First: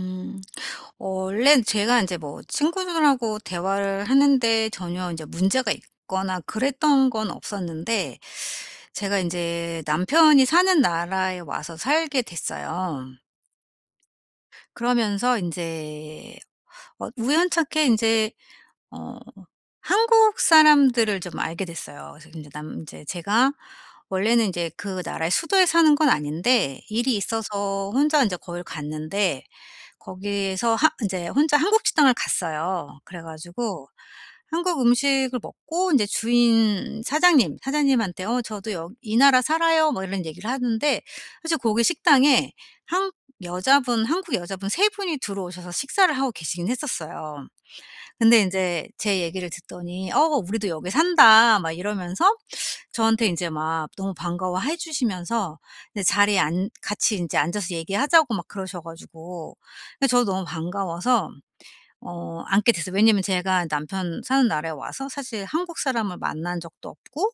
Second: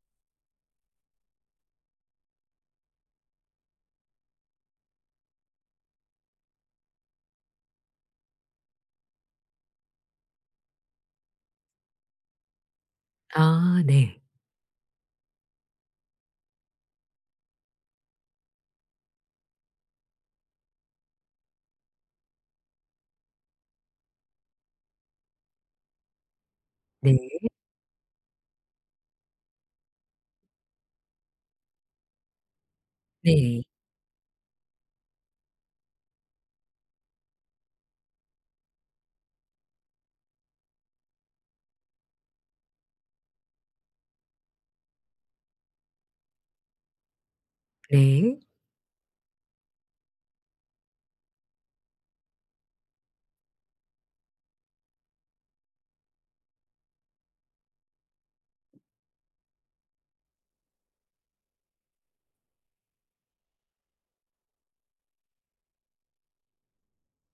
음. 어 원래는 제가 인제 뭐 친구들하고 대화를 하는 데 전혀 인제 문제가 있거나 그랬던 건 없었는데 제가 인제 남편이 사는 나라에 와서 살게 됐어요. 아. 네. 그러면서 인제 어 우연찮게 인제 어 한국 사람들을 좀 알게 됐어요. 그래서 인제 남 인제 제가 원래는 인제 그 나라의 수도에 사는 건 아닌데 네. 일이 있어서 혼자 인제 거길 갔는데 거기에서 하 인제 혼자 한국 식당을 갔어요. 그래 네. 가지고 한국 음식을 먹고 인제 주인 사장님. 사장님한테 어 "저도 여 이 나라 살아요." 뭐 이런 얘기를 하는데 사실 거기 식당에 한 여자분 한국 여자분 3 분이 들어오셔서 식사를 하고 계시긴 했었어요. 근데 네. 인제 제 얘기를 듣더니 "어 우리도 여기 산다." 막 이러면서 저한테 인제 막 너무 반가워해 주시면서 네 자리에 앉 같이 인제 앉아서 얘기하자고 막 그러셔 가지고. 근데 저도 너무 반가워서 어 앉게 됐어요. 왜냐면 제가 남편 사는 나라에 와서 사실 한국 사람을 만난 적도 없고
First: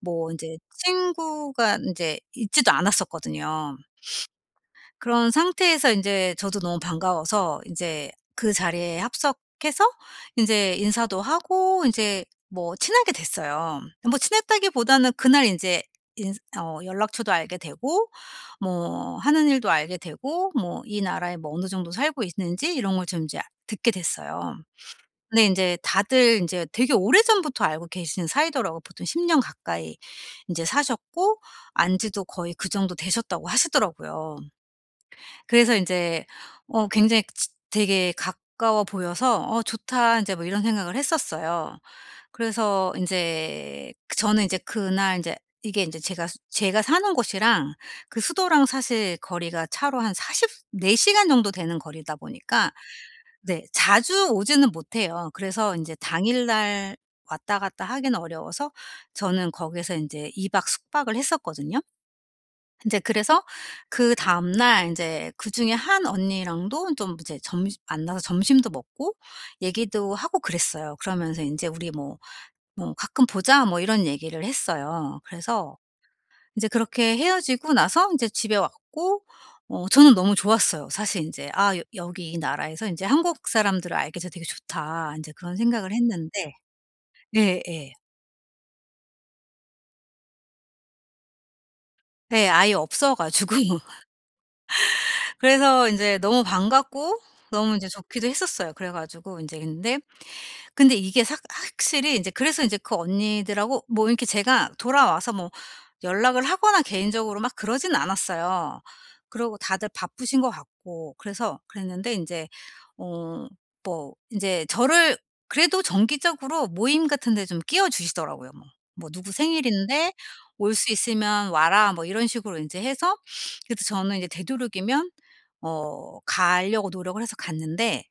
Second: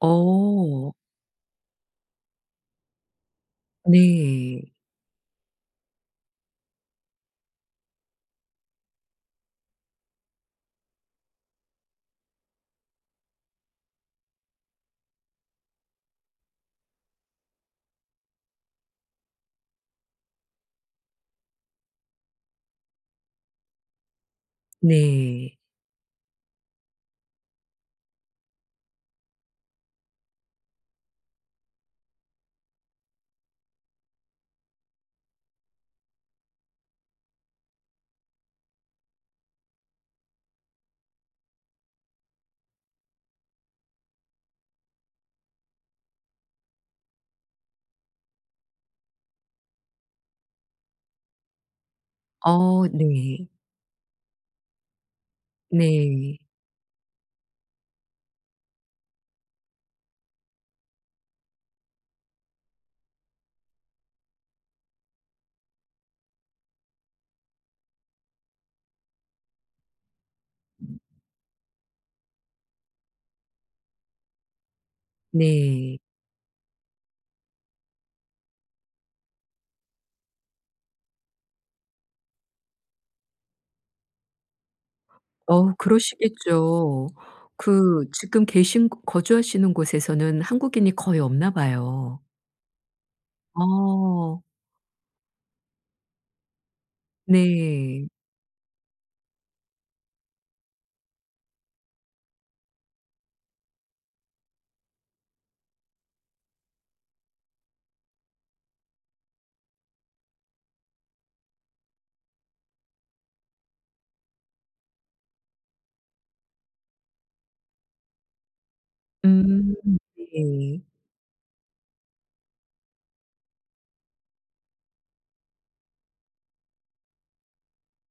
뭐 인제 친구가 인제 있지도 않았었거든요. 네. 그런 상태에서 인제 저도 너무 반가워서 인제 그 자리에 합석해서 인제 인사도 하고 인제 뭐 친하게 됐어요. 뭐 친했다기보다는 그날 인제 인스 어 연락처도 알게 되고 뭐 하는 일도 알게 되고 뭐 이 나라에 뭐 어느 정도 살고 있는지 이런 걸 좀 인제 아 듣게 됐어요. 근데 네. 인제 다들 인제 되게 오래전부터 알고 계신 사이더라고요. 보통 10 년 가까이 인제 사셨고 안 지도 거의 그 정도 되셨다고 하시더라고요. 그래서 인제 어 굉장히 지 되게 가까워 보여서 '어 좋다.' 인제 뭐 이런 생각을 했었어요. 그래서 인제 저는 인제 그날 인제 이게 인제 제가 제가 사는 곳이랑 그 수도랑 사실 거리가 차로 한 40 시 4 시간 정도 되는 거리다 보니까 어 네. 네 자주 오지는 못해요. 그래서 인제 네. 당일날 왔다 갔다 하기는 어려워서 저는 거기에서 인제 2 박 숙박을 했었거든요. 인제 그래서 그 다음날 인제 그중에 한 언니랑도 좀 이제 점시 만나서 점심도 먹고 얘기도 하고 그랬어요. 그러면서 인제 우리 뭐, 뭐 "가끔 보자." 뭐 이런 얘기를 했어요. 그래서 네. 인제 그렇게 헤어지고 나서 인제 집에 왔고 어 저는 너무 좋았어요. 사실 인제 '아 여 여기 이 나라에서 인제 한국 사람들을 알게 돼서 되게 좋다.' 인제 그런 어우 생각을 했는데 그러시겠죠. 예 예. 그 지금 계신 거 거주하시는 곳에서는 한국인이 거의 없나 봐요. 네. 아예 없어 가지고 어. 그래서 인제 너무 반갑고 너무 인제 네. 좋기도 했었어요. 그래 가지고 인제 근데 근데 이게 삭 확실히 인제 그래서 인제 그 언니들하고 뭐 이렇게 제가 돌아와서 뭐 연락을 하거나 개인적으로 막 그러진 않았어요. 그러고 다들 바쁘신 것 같고 그래서 그랬는데 인제 어 뭐 인제 저를 그래도 정기적으로 모임 같은 데 좀 끼워주시더라고요. 뭐 뭐 "누구 음. 생일인데 올 네. 수 있으면 와라." 뭐 이런 식으로 인제 해서 그래도 저는 인제 되도록이면 어 가려고 노력을 해서 갔는데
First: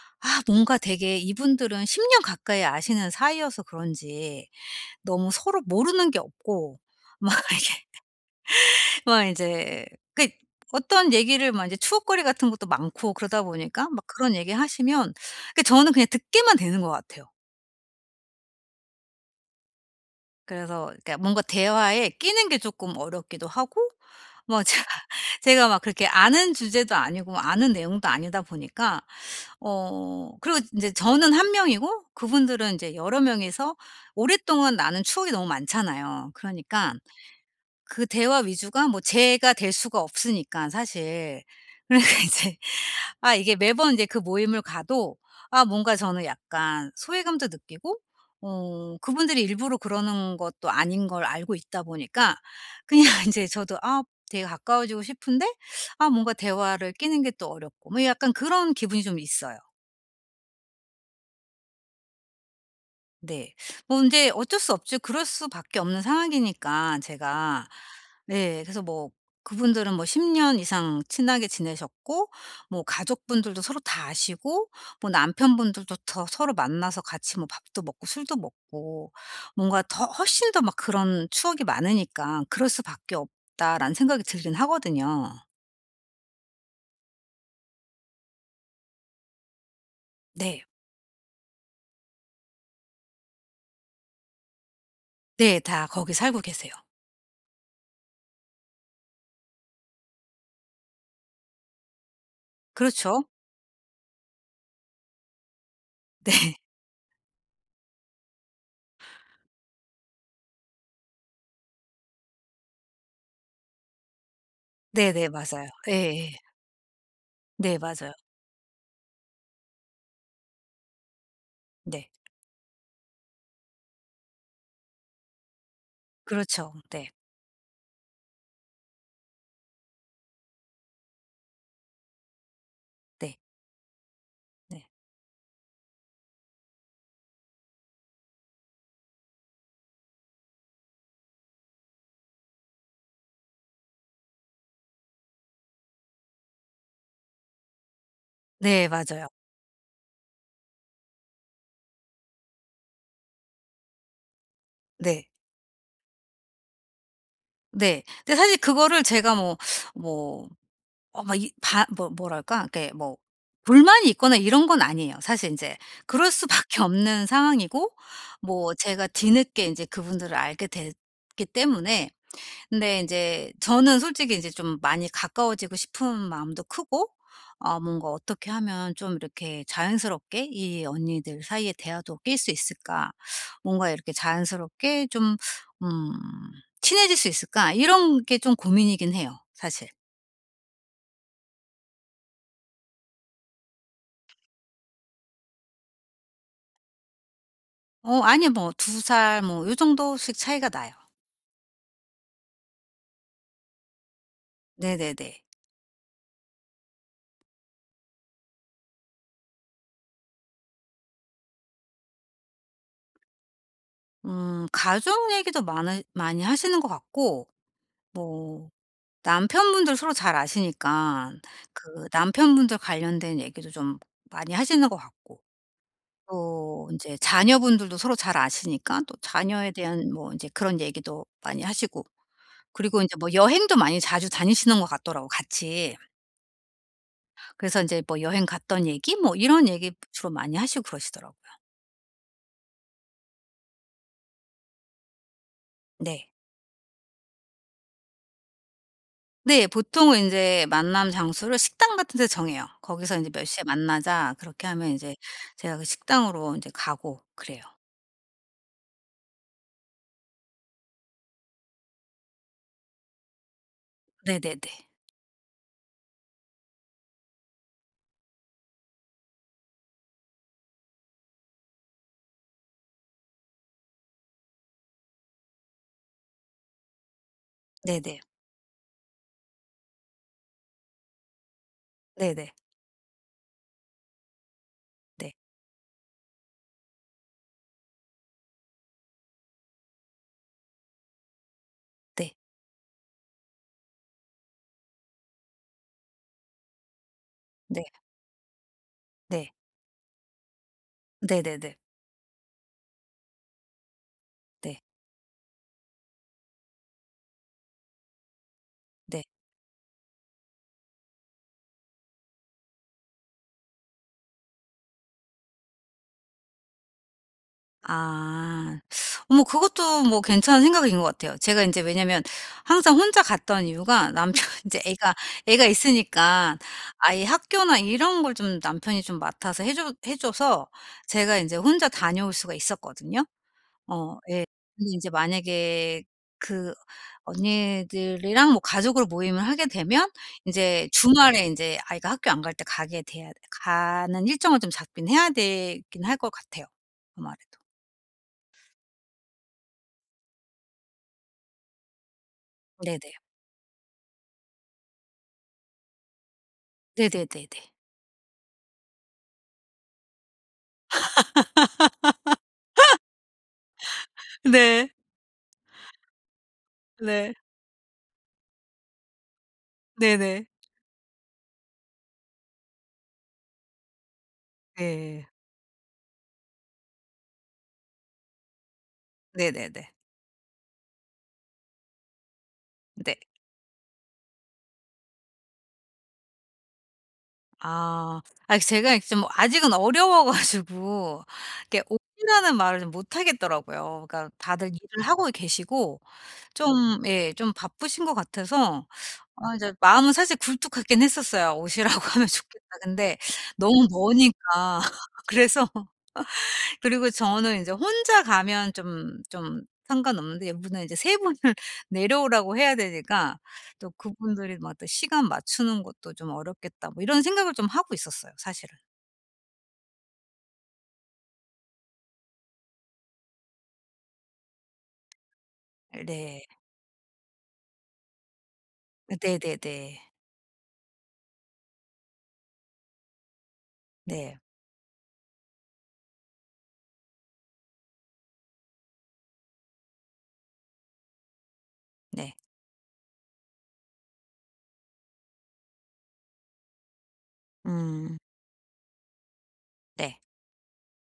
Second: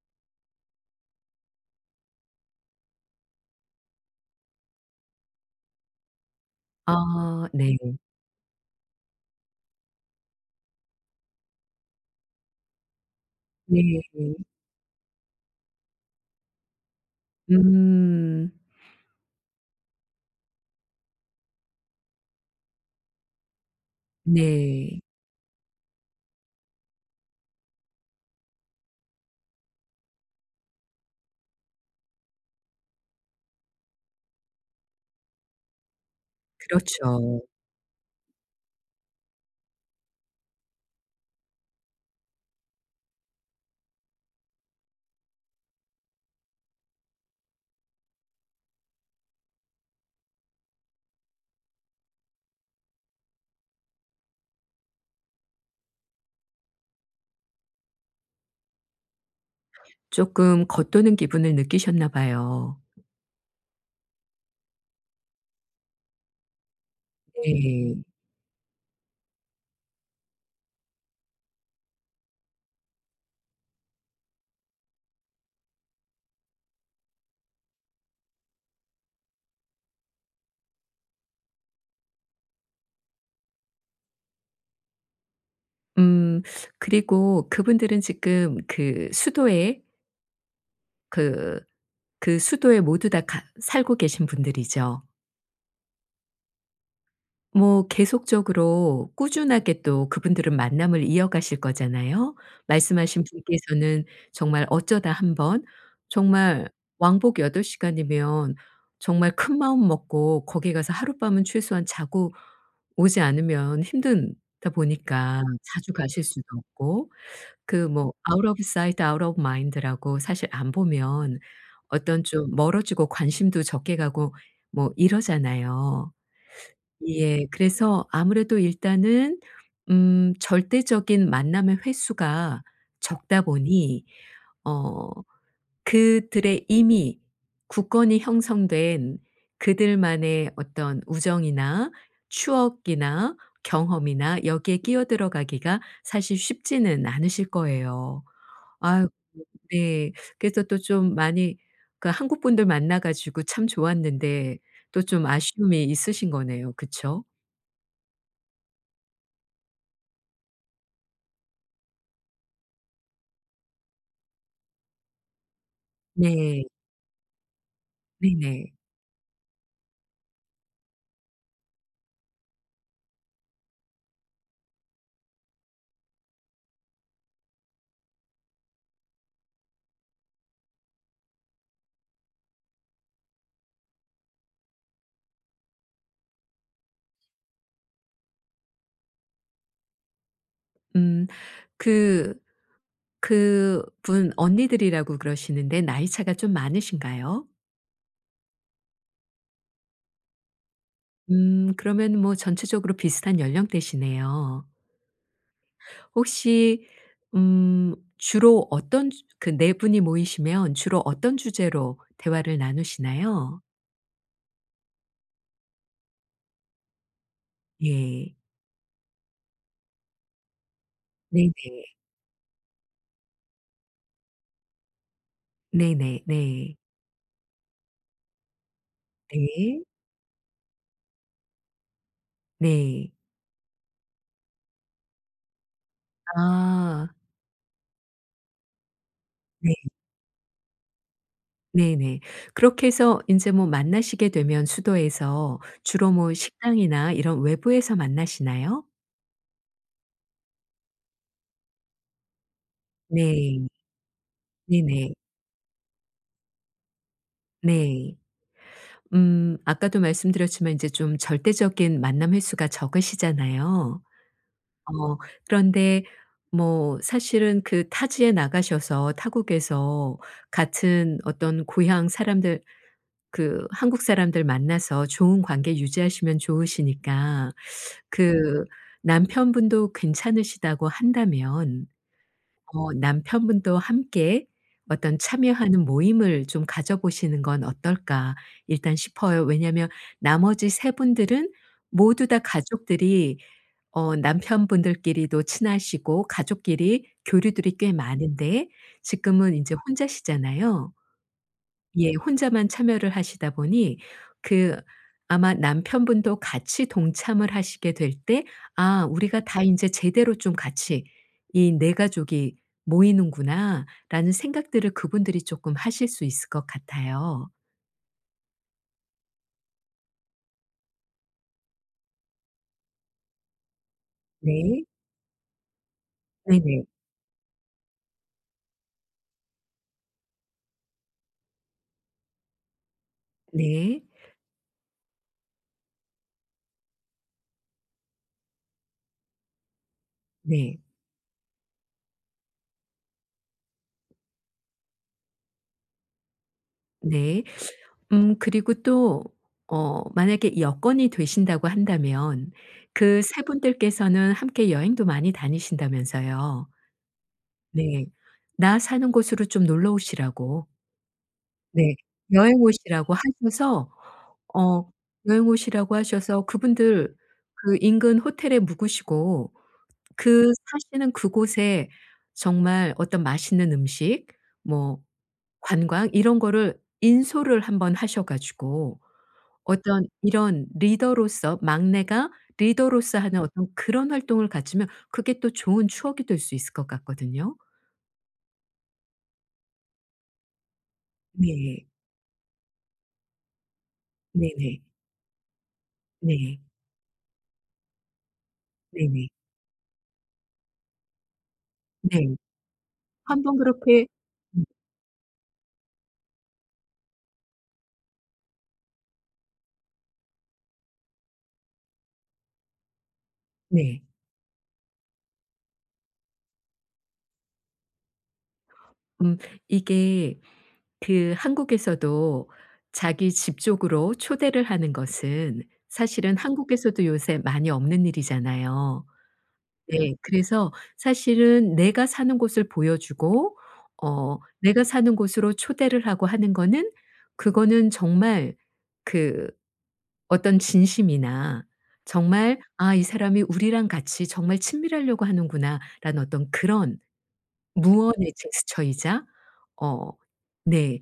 아 뭔가 되게 이분들은 10 년 가까이 아시는 사이여서 그런지 너무 서로 모르는 게 없고 막 아. 이게 네. 막 인제 그 어떤 얘기를 막 이제 추억거리 같은 것도 많고 그러다 네 보니까 막 네. 그런 얘기하시면 그 저는 그냥 듣게만 되는 것 같아요. 음. 그래서 그러니까 뭔가 대화에 끼는 게 쪼끔 어렵기도 하고 뭐 제가 네. 제가 막 그렇게 아는 주제도 아니고 아는 내용도 아니다 보니까. 어 그리고 인제 저는 1 명이고 그분들은 인제 여러 명이서 오랫동안 나눈 추억이 너무 많잖아요. 그러니까 그렇죠. 그 대화 위주가 뭐 제가 될 수가 없으니까 사실. 그러니까 이제 아 이게 매번 이제 그 모임을 가도 아 뭔가 저는 약간 소외감도 느끼고 어 그분들이 일부러 그러는 것도 아닌 걸 알고 있다 보니까 그냥 인제 저도 아 되게 가까워지고 싶은데 아 뭔가 대화를 끼는 게 또 어렵고 뭐 약간 그런 기분이 좀 있어요. 쪼끔 겉도는 기분을 느끼셨나 봐요. 네. 뭐 근데 어쩔 수 없죠. 그럴 수밖에 없는 상황이니까 제가. 네. 네. 그래서 뭐 그분들은 뭐 10 년 이상 친하게 지내셨고 뭐 가족분들도 서로 다 아시고 뭐 남편분들도 더 서로 만나서 같이 뭐 밥도 먹고 술도 먹고 뭔가 더 훨씬 더 막 그런 추억이 많으니까 '그럴 수밖에 없다.'라는 생각이 들긴 하거든요. 음. 그리고 그분들은 지금 그 수도에 네. 그 그 수도에 모두 다 같 살고 계신 분들이죠. 네. 다 거기 살고 계세요. 뭐 계속적으로 꾸준하게 또 그분들은 만남을 이어가실 거잖아요. 말씀하신 그렇죠. 분께서는 정말 어쩌다 1 번 네. 정말 왕복 8 시간이면 정말 큰마음 먹고 거기 가서 하룻밤은 최소한 자고 오지 않으면 힘들다 네네. 보니까 맞아요. 자주 가실 예예. 수도 없고 네. 그 뭐 맞아요. "out of sight, out of mind"라고 사실 안 보면 네. 어떤 좀 멀어지고 관심도 적게 가고 뭐 이러잖아요. 그렇죠. 네. 예. 그래서 아무래도 일단은 음 절대적인 만남의 횟수가 네. 적다 보니 네. 어 그들의 이미 굳건히 형성된 그들만의 어떤 우정이나 추억이나 경험이나 여기에 끼어들어 가기가 사실 쉽지는 않으실 거예요. 네. 아이고 맞아요. 네. 그래서 또 좀 많이 그러니까 한국분들 만나 가지고 참 좋았는데 또 좀 네. 아쉬움이 있으신 거네요. 그쵸? 네. 근데 사실 그거를 제가 뭐 뭐 어 마 이 바 뭐 뭐랄까 이게 뭐 불만이 있거나 이런 건 아니에요. 사실 인제 그럴 네. 수밖에 없는 상황이고 네네. 뭐 제가 뒤늦게 인제 그분들을 알게 됐기 때문에 근데 인제 저는 솔직히 인제 좀 많이 가까워지고 싶은 마음도 크고 아 뭔가 '어떻게 하면 좀 이렇게 자연스럽게 이 언니들 사이의 대화도 낄 수 있을까? 뭔가 이렇게 자연스럽게 좀 음 친해질 수 있을까?' 이런 게 좀 고민이긴 해요. 사실. 음. 그 그 분 언니들이라고 그러시는데 나이 차가 좀 많으신가요? 어 아니요. 뭐 2 살 뭐 요 정도씩 차이가 나요. 음 그러면 뭐 전체적으로 비슷한 연령대시네요. 네네네. 혹시 음 주로 어떤 주 그 4 분이 모이시면 주로 어떤 주제로 대화를 나누시나요? 음 가족 얘기도 많으 많이 하시는 것 같고 예. 뭐 남편분들 서로 잘 아시니깐 네네. 그 남편분들 관련된 얘기도 좀 많이 하시는 것 같고 네네네. 또 인제 자녀분들도 서로 잘 아시니까 또 자녀에 네. 대한 뭐 이제 그런 얘기도 많이 하시고 그리고 네. 인제 뭐 여행도 많이 자주 다니시는 것 같더라고요 같이. 아. 그래서 인제 뭐 여행 갔던 얘기 뭐 이런 네. 얘기 주로 많이 하시고 그러시더라고요. 네네. 그렇게 해서 인제 뭐 만나시게 되면 수도에서 주로 네. 뭐 식당이나 이런 외부에서 만나시나요? 네. 보통은 인제 만남 장소를 식당 같은 데 정해요. "거기서 인제 몇 네. 시에 만나자." 그렇게 하면 네네. 이제 제가 그 식당으로 이제 가고 그래요. 네. 음 아까도 말씀드렸지만 이제 좀 절대적인 만남 횟수가 적으시잖아요. 네네네. 어 그런데 뭐 사실은 그 타지에 나가셔서 타국에서 같은 어떤 고향 사람들 그 한국 사람들 만나서 좋은 관계 유지하시면 좋으시니까 네네. 그 남편분도 괜찮으시다고 한다면 네네. 어 남편분도 함께 어떤 네. 참여하는 모임을 좀 가져보시는 건 어떨까 일단 싶어요. 왜냐하면 나머지 3 분 분들은 모두 네. 다 가족들이 어 남편분들끼리도 친하시고 가족끼리 교류들이 네. 꽤 많은데 네. 지금은 이제 혼자시잖아요. 네네네. 예. 혼자만 참여를 하시다 보니 그 네. 아마 남편분도 같이 동참을 하시게 될 때 '아 네. 우리가 다 인제 제대로 좀 같이 이 4 가족이 모이는구나.'라는 생각들을 그분들이 쪼끔 하실 수 있을 것 같아요. 아 뭐 그것도 뭐 괜찮은 생각인 것 같아요. 제가 인제 왜냐면 항상 혼자 갔던 이유가 남편 인제 네. 애가 애가 있으니까 네네. 아이 학교나 이런 걸 좀 남편이 좀 맡아서 해 줘 해 줘서 제가 인제 혼자 다녀올 수가 있었거든요. 네. 어 예. 근데 인제 만약에 그 언니들이랑 뭐 가족으로 모임을 하게 되면 네. 인제 주말에 인제 아이가 학교 안 갈 때 가게 돼야 가는 일정을 좀 잡긴 해야 되긴 할 것 같아요, 아무래도. 네. 음 그리고 또 어 만약에 여건이 되신다고 한다면 네네. 그 3 분들께서는 함께 여행도 많이 다니신다면서요. 네네네네. 네. 나 사는 곳으로 좀 놀러 오시라고 네. 여행 오시라고 하셔서 네. 어 여행 오시라고 하셔서 그분들 네. 그 인근 호텔에 묵으시고 네네. 그 사시는 그곳에 정말 어떤 맛있는 음식 뭐 예. 관광 이런 거를 인솔를 1 번 하셔 가지고 네네네. 어떤 이런 리더로서 막내가 네. 리더로서 하는 어떤 그런 활동을 가지면 그게 또 좋은 추억이 될 수 있을 것 같거든요. 아. 아 제가 이제 좀 아직은 어려워 가지고 이렇게 네. "오시라."는 말을 좀 못하겠더라고요. 그러니까 다들 네네. 일을 하고 계시고 네. 좀 예 좀 바쁘신 것 같아서 네네. 아 이제 마음은 사실 굴뚝하긴 했었어요. '"오시라."고 하면 네. 좋겠다.' 근데 1 번 너무 그렇게 음. 머니까 그래서 그리고 저는 인제 혼자 가면 좀 좀 상관없는데 이분은 이제 3 분을 내려오라고 해야 되니까 또 네. '그분들이 뭐 또 시간 맞추는 것도 좀 어렵겠다.' 뭐 이런 생각을 좀 하고 있었어요, 사실은. 음 이게 그 한국에서도 자기 집 쪽으로 초대를 하는 것은 사실은 네. 한국에서도 요새 많이 없는 일이잖아요. 네네네. 네. 그래서 사실은 내가 사는 곳을 보여주고 어 네. 내가 사는 곳으로 초대를 하고 하는 거는 그거는 정말 그 어떤 진심이나 네. 정말 '아 이 사람이 우리랑 같이 정말 친밀하려고 하는구나.'라는 어떤 그런 음. 무언의 제스처이자 어 네. 네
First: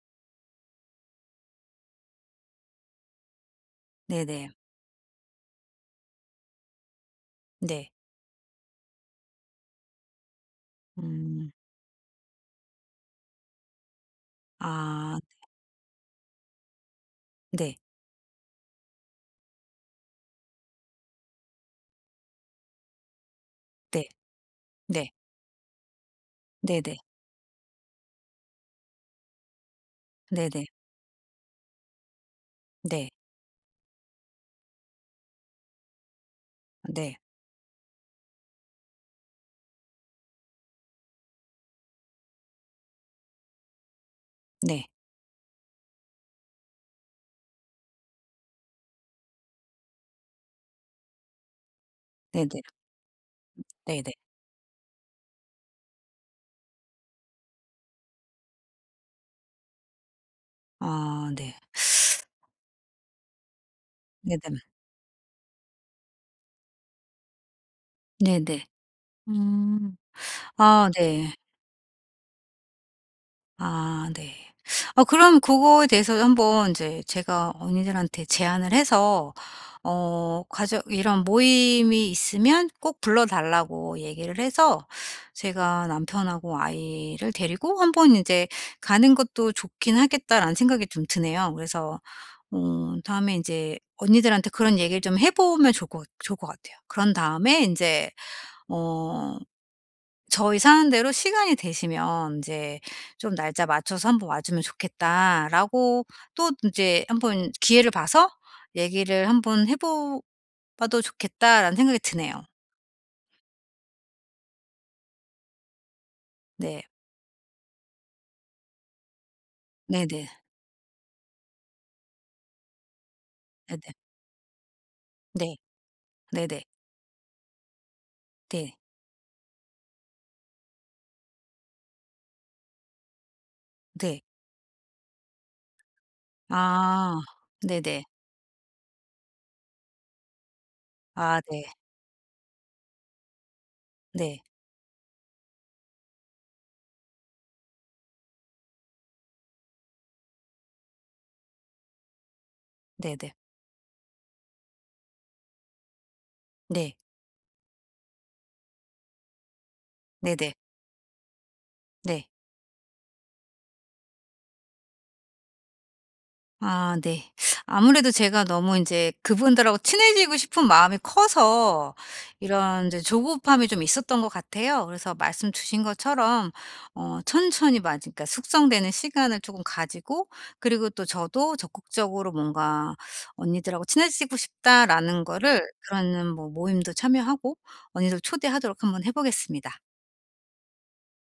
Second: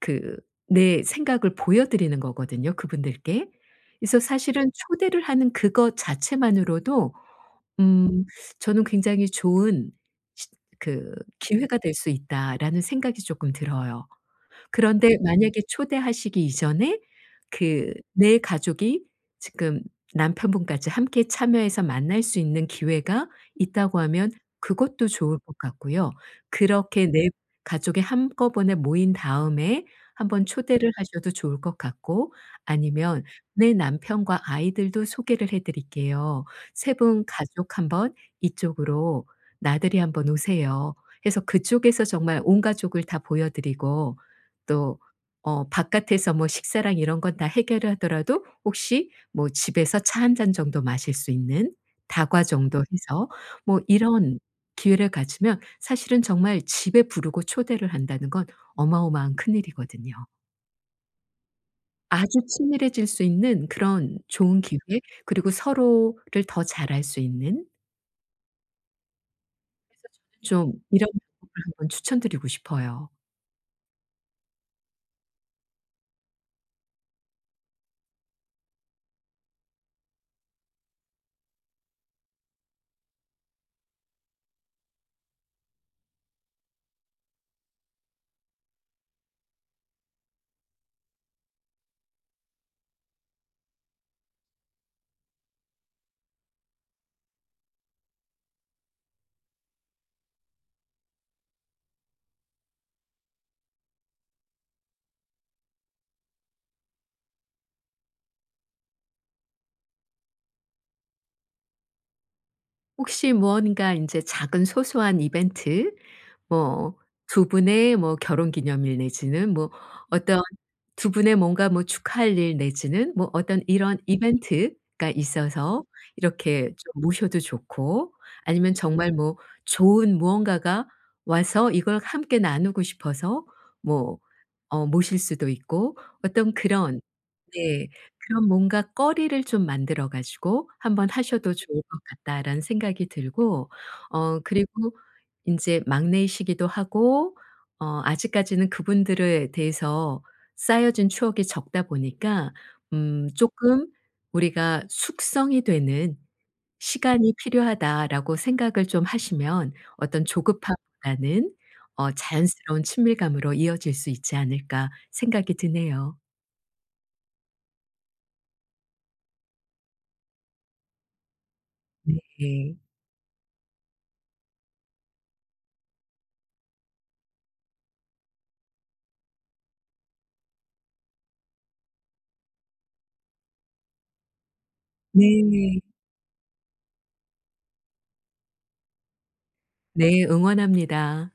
그 내 생각을 보여 드리는 거거든요 그분들께. 그래서 네네. 사실은 초대를 하는 그것 자체만으로도 네. 음 저는 '굉장히 좋은 시 그 음. 기회가 될 수 있다.'라는 생각이 쪼끔 들어요. 그런데 아 네. 만약에 초대하시기 이전에 네. 그 4 가족이 지금 남편분까지 함께 참여해서 만날 수 있는 기회가 있다고 네. 하면 그것도 네. 좋을 것 같고요. 네네. 그렇게 4 가족이 한꺼번에 모인 다음에 1 번 네네. 초대를 하셔도 좋을 것 같고 네. 아니면 "내 남편과 아이들도 소개를 해 드릴게요. 3 네. 분 가족 1 번 이쪽으로 나들이 한 번 오세요." 해서 그쪽에서 정말 온 가족을 다 보여 드리고 네. 또 어 바깥에서 뭐 식사랑 이런 건 다 해결을 하더라도 혹시 뭐 집에서 차 1 잔 정도 마실 수 있는 다과 네네. 정도 해서 뭐 네네. 이런 기회를 가지면 사실은 정말 집에 부르고 초대를 한다는 건 어마어마한 큰일이거든요. 아 네. 아주 친밀해질 수 있는 그런 네네네. 좋은 기회 그리고 서로를 더 잘 알 수 있는 네네. 음. 그래서 저는 좀 아 이런 네. 방법을 한번 추천드리고 싶어요. 아 네. 어 그럼 그거에 대해서 한번 이제 제가 언니들한테 제안을 해서 어 가족 이런 모임이 있으면 꼭 불러 달라고 얘기를 해서 제가 '남편하고 아이를 데리고 1 번 이제 가는 것도 좋긴 하겠다.'라는 생각이 좀 드네요. 그래서 음 다음에 이제 언니들한테 그런 얘기를 좀 해 보면 좋을 것 좋을 것 같아요. 그런 다음에 인제 뭐 "저희 사는 데로 시간이 되시면 인제 좀 날짜 맞춰서 한번 와 주면 좋겠다."라고 또 인제 한번 기회를 봐서 '얘기를 한번 해 보 봐도 좋겠다.'라는 생각이 드네요. 혹시 무언가 인제 작은 소소한 이벤트 네. 뭐 2 분의 뭐 결혼기념일 내지는 뭐 네네. 어떤 2 분의 뭔가 뭐 축하할 일 내지는 뭐 어떤 네네. 이런 이벤트가 네. 있어서 네네. 이렇게 좀 모셔도 좋고 아니면 네. 정말 뭐 좋은 무언가가 와서 이걸 함께 나누고 싶어서 뭐 네. 어 모실 수도 있고 어떤 그런 아 네네. 네. 그런 뭔가 거리를 좀 만들어 가지고 한번 아 하셔도 네. 좋을 것 같다라는 생각이 들고 어 네. 그리고 이제 막내이시기도 하고 어 아직까지는 그분들에 대해서 쌓여진 추억이 적다 보니까 음 네네. 쪼끔 '우리가 숙성이 되는 네. 시간이 필요하다.'라고 생각을 좀 하시면 어떤 네네. 조급함보다는 어 네. 자연스러운 친밀감으로 이어질 수 있지 않을까 생각이 드네요. 아 네. 아무래도 제가 너무 이제 그분들하고 친해지고 싶은 마음이 커서 네. 이런 이제 조급함이 좀 있었던 것 같아요. 그래서 말씀 주신 것처럼 어 천천히 마지 그러니까 숙성되는 시간을 쪼금 가지고 그리고 또 저도 적극적으로 뭔가 "언니들하고 친해지고 싶다."라는 거를 네. 그런 뭐 모임도 참여하고 언니들 초대하도록 한번 해 보겠습니다. 네. 응원합니다.